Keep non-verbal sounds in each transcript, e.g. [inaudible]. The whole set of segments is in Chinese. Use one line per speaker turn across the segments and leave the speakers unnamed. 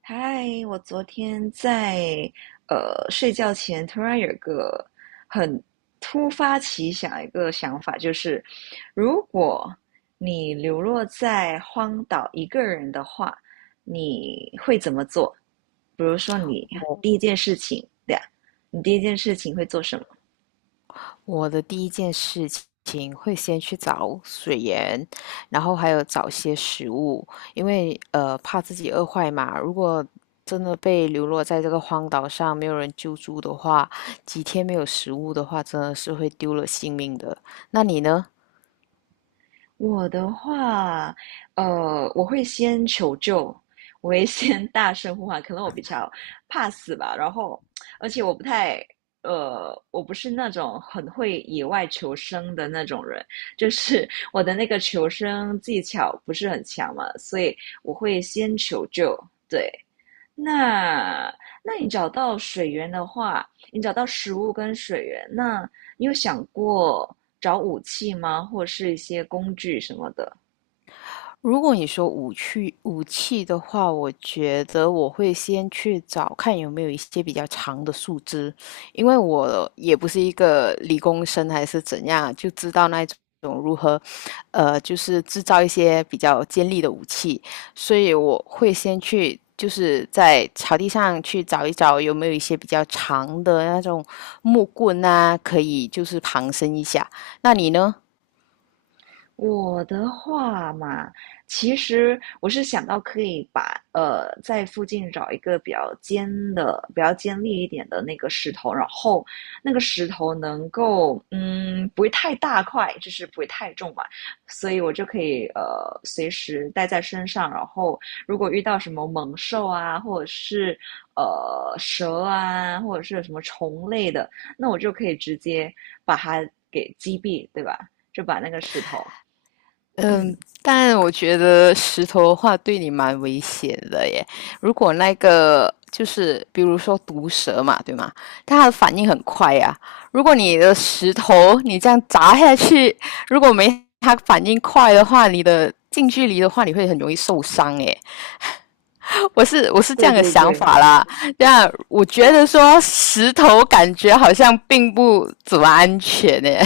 嗨，我昨天在睡觉前突然有一个很突发奇想一个想法，就是如果你流落在荒岛一个人的话，你会怎么做？比如说，你第一
我
件事情，对呀，你第一件事情会做什么？
我的第一件事情会先去找水源，然后还有找些食物，因为怕自己饿坏嘛。如果真的被流落在这个荒岛上，没有人救助的话，几天没有食物的话，真的是会丢了性命的。那你呢？
我的话，我会先求救，我会先大声呼喊，可能我比较怕死吧。然后，而且我不是那种很会野外求生的那种人，就是我的那个求生技巧不是很强嘛，所以我会先求救。对，那那你找到水源的话，你找到食物跟水源，那你有想过找武器吗？或是一些工具什么的？
如果你说武器的话，我觉得我会先去找看有没有一些比较长的树枝，因为我也不是一个理工生还是怎样，就知道那种如何，就是制造一些比较尖利的武器，所以我会先去。就是在草地上去找一找有没有一些比较长的那种木棍啊，可以就是旁身一下。那你呢？
我的话嘛，其实我是想到可以在附近找一个比较尖的、比较尖利一点的那个石头，然后那个石头能够不会太大块，就是不会太重嘛，所以我就可以随时带在身上，然后如果遇到什么猛兽啊，或者是蛇啊，或者是什么虫类的，那我就可以直接把它给击毙，对吧？就把那个石头。嗯，
嗯，但我觉得石头的话对你蛮危险的耶。如果那个就是比如说毒蛇嘛，对吗？它的反应很快呀、如果你的石头你这样砸下去，如果没它反应快的话，你的近距离的话你会很容易受伤耶。我是这
对
样的
对
想
对。
法啦。这样我觉得说石头感觉好像并不怎么安全耶。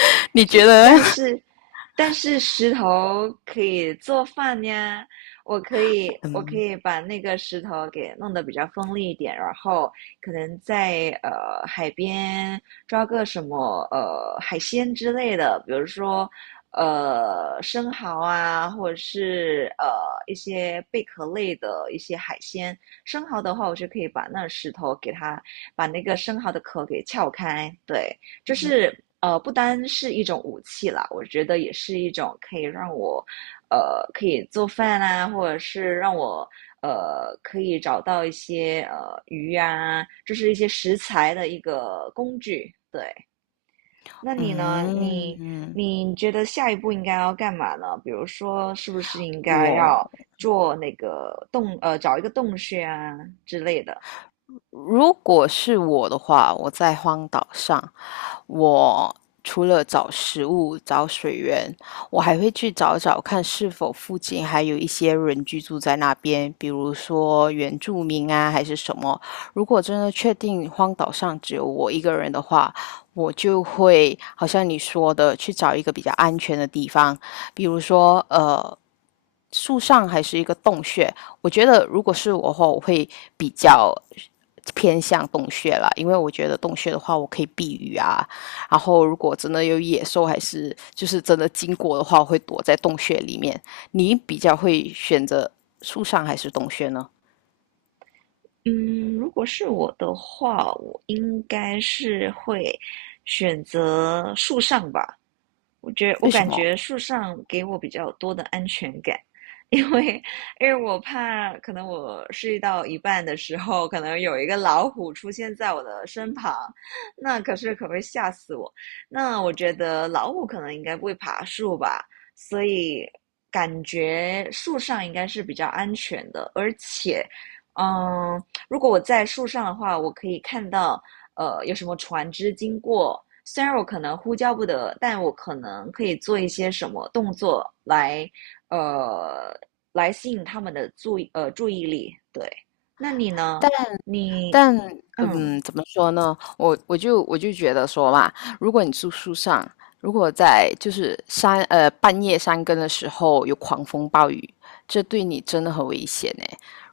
[laughs] 你觉
是
得
但
呢？
是但是石头可以做饭呀，我可以我可
嗯
以把那个石头给弄得比较锋利一点，然后可能在海边抓个什么海鲜之类的，比如说生蚝啊，或者是一些贝壳类的一些海鲜。生蚝的话，我就可以把那石头给它把那个生蚝的壳给撬开，对。就是不单是一种武器啦，我觉得也是一种可以让我可以做饭啊，或者是让我可以找到一些鱼啊，就是一些食材的一个工具。对，那你呢？你
嗯。
你觉得下一步应该要干嘛呢？比如说，是不是应该
我
要做那个洞呃，找一个洞穴啊之类的？
如果是我的话，我在荒岛上，我除了找食物、找水源，我还会去找找看是否附近还有一些人居住在那边，比如说原住民啊，还是什么。如果真的确定荒岛上只有我一个人的话，我就会好像你说的去找一个比较安全的地方，比如说树上还是一个洞穴。我觉得如果是我的话，我会比较偏向洞穴啦，因为我觉得洞穴的话，我可以避雨啊。然后如果真的有野兽，还是就是真的经过的话，我会躲在洞穴里面。你比较会选择树上还是洞穴呢？
嗯，如果是我的话，我应该是会选择树上吧，我觉得我
为什
感
么？
觉树上给我比较多的安全感，因为因为我怕可能我睡到一半的时候，可能有一个老虎出现在我的身旁，那可是可会吓死我。那我觉得老虎可能应该不会爬树吧，所以感觉树上应该是比较安全的，而且，嗯，如果我在树上的话，我可以看到有什么船只经过，虽然我可能呼叫不得，但我可能可以做一些什么动作来呃来吸引他们的注意力。对，那你呢？你
但
嗯，
嗯，怎么说呢？我就觉得说嘛，如果你住树上，如果在就是山半夜山更的时候有狂风暴雨，这对你真的很危险呢。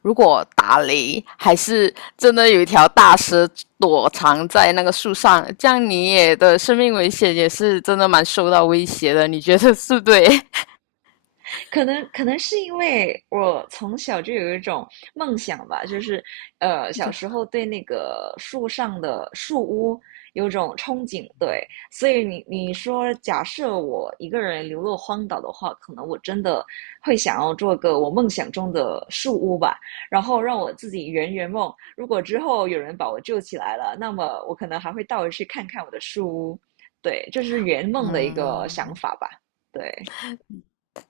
如果打雷，还是真的有一条大蛇躲藏在那个树上，这样你也的生命危险也是真的蛮受到威胁的。你觉得是不对
可能是因为我从小就有一种梦想吧，就是
[laughs]
小
就
时候对那个树上的树屋有种憧憬，对，所以你说假设我一个人流落荒岛的话，可能我真的会想要做个我梦想中的树屋吧，然后让我自己圆圆梦。如果之后有人把我救起来了，那么我可能还会倒回去看看我的树屋，对，这是圆梦的一个想
嗯。
法吧，对。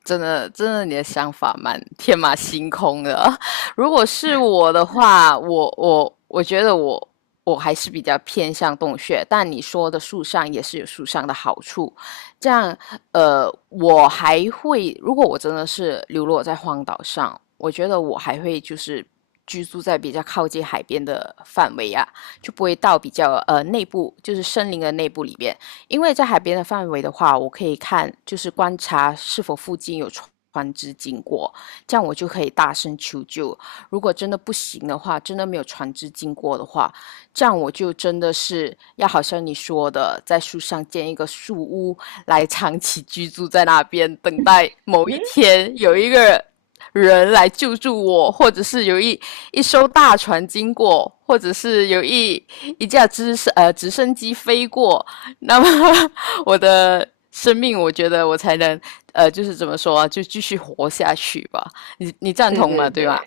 真的，真的，你的想法蛮天马行空的。[laughs] 如果是我的话，我觉得我还是比较偏向洞穴，但你说的树上也是有树上的好处。这样，我还会，如果我真的是流落在荒岛上，我觉得我还会就是居住在比较靠近海边的范围啊，就不会到比较内部，就是森林的内部里边。因为在海边的范围的话，我可以看，就是观察是否附近有船只经过，这样我就可以大声求救。如果真的不行的话，真的没有船只经过的话，这样我就真的是要好像你说的，在树上建一个树屋来长期居住在那边，等待某一
嗯，
天有一个人来救助我，或者是有一艘大船经过，或者是有一架直升机飞过，[laughs] 那么我的生命，我觉得我才能就是怎么说啊，就继续活下去吧。你赞
对
同
对
吗？对吧？
对，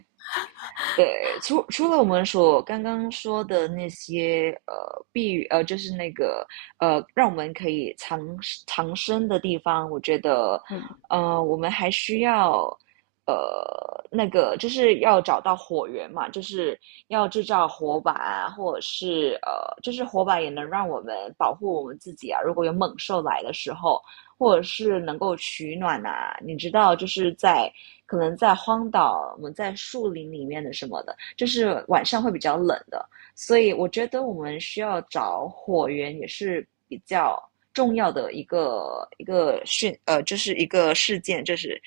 对，除了我们所刚刚说的那些呃避呃，就是那个让我们可以藏身的地方，我觉得
嗯，
我们还需要那个就是要找到火源嘛，就是要制造火把啊，或者是就是火把也能让我们保护我们自己啊。如果有猛兽来的时候，或者是能够取暖呐、你知道，就是可能在荒岛，我们在树林里面的什么的，就是晚上会比较冷的，所以我觉得我们需要找火源也是比较重要的一个就是一个事件，就是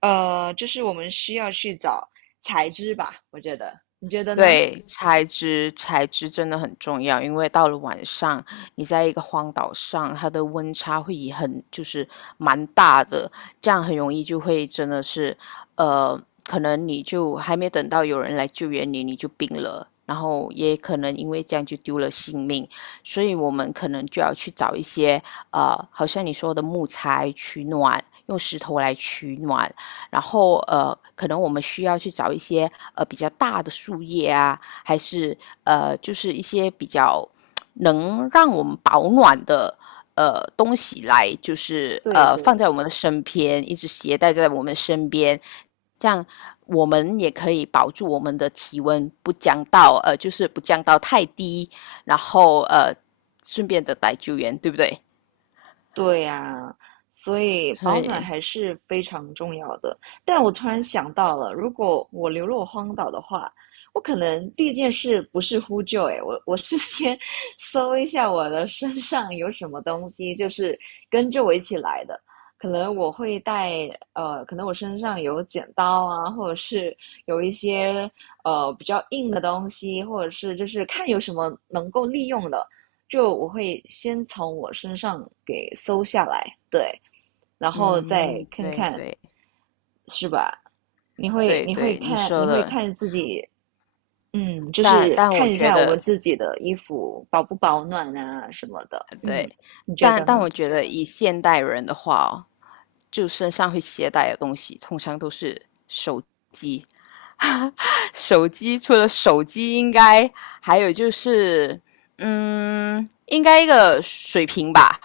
就是我们需要去找材质吧，我觉得，你觉得呢？
对，材质真的很重要，因为到了晚上，你在一个荒岛上，它的温差会以很就是蛮大的，这样很容易就会真的是，呃，可能你就还没等到有人来救援你，你就病了，然后也可能因为这样就丢了性命，所以我们可能就要去找一些好像你说的木材取暖，用石头来取暖，然后可能我们需要去找一些比较大的树叶啊，还是就是一些比较能让我们保暖的东西来，就是
对
放在
对，
我们的身边，一直携带在我们身边，这样我们也可以保住我们的体温不降到就是不降到太低，然后顺便的来救援，对不对？
对呀，所以
所
保暖
以
还是非常重要的。但我突然想到了，如果我流落荒岛的话，我可能第一件事不是呼救，诶，我是先 [laughs] 搜一下我的身上有什么东西，就是跟着我一起来的。可能我会带，可能我身上有剪刀啊，或者是有一些比较硬的东西，或者是就是看有什么能够利用的。就我会先从我身上给搜下来，对，然后再
嗯，
看
对
看，
对
是吧？你会
对
你会
对，你
看
说
你会
的。
看自己，嗯，就
但
是
但
看
我
一
觉
下我
得
们自己的衣服保不保暖啊什么的，
对，
嗯，你觉
但
得
但
呢？
我觉得以现代人的话哦，就身上会携带的东西，通常都是手机。[laughs] 手机除了手机，应该还有就是，嗯，应该一个水瓶吧。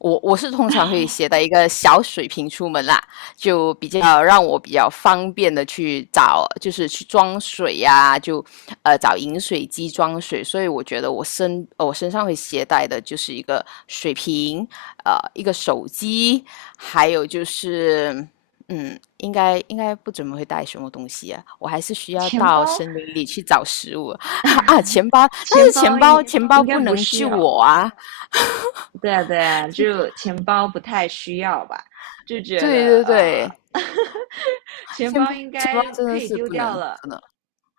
我通常会携带一个小水瓶出门啦，就比较让我比较方便的去找，就是去装水呀、就找饮水机装水。所以我觉得我身上会携带的就是一个水瓶，一个手机，还有就是嗯应该不怎么会带什么东西啊，我还是需要
钱
到
包
森林里去找食物 [laughs] 啊，钱包，但
钱
是
包
钱包
应
钱包
应该
不
不
能
需
救
要，
我啊，
对啊对啊，就钱包不太需要吧，就觉得
对对对。
钱
钱
包
包
应
钱包
该
真
可
的
以
是
丢
不能，
掉了，
真的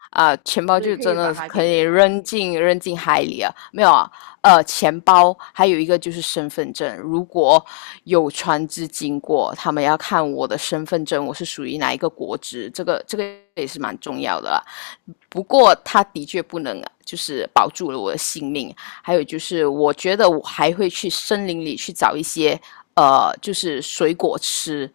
啊、钱包
所以
就
可
真
以把
的是
它
可
给
以扔进海里啊，没有啊，钱包还有一个就是身份证，如果有船只经过，他们要看我的身份证，我是属于哪一个国籍，这个也是蛮重要的啦。不过他的确不能，啊，就是保住了我的性命，还有就是我觉得我还会去森林里去找一些就是水果吃，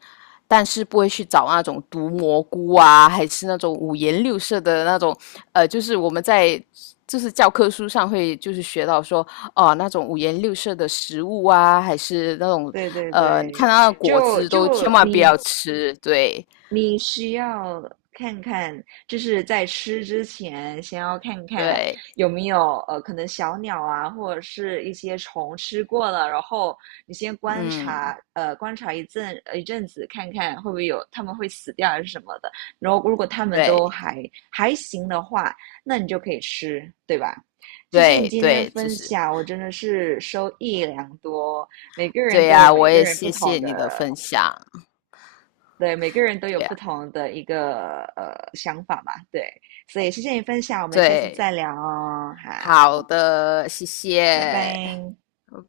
但是不会去找那种毒蘑菇啊，还是那种五颜六色的那种，就是我们在就是教科书上会就是学到说，哦、那种五颜六色的食物啊，还是那种
对对
你看
对，
到的果
就
汁
就
都千万不
你，
要吃，对
你需要看看，就是在吃之前，先要看看
对，
有没有可能小鸟啊，或者是一些虫吃过了，然后你先观
嗯，
察，观察一阵子，看看会不会有它们会死掉还是什么的。然后如果它们都
对
还行的话，那你就可以吃，对吧？谢谢你
对
今天的
对，就
分
是
享，我真的是收益良多。每个人
对
都有
呀、我
每个
也
人不
谢
同
谢
的，
你的分享，
对，每个人都
对
有
呀、
不同的一个想法嘛，对，所以谢谢你分享，我们下次再
对，
聊哦，
好
好，
的，谢
拜
谢。
拜。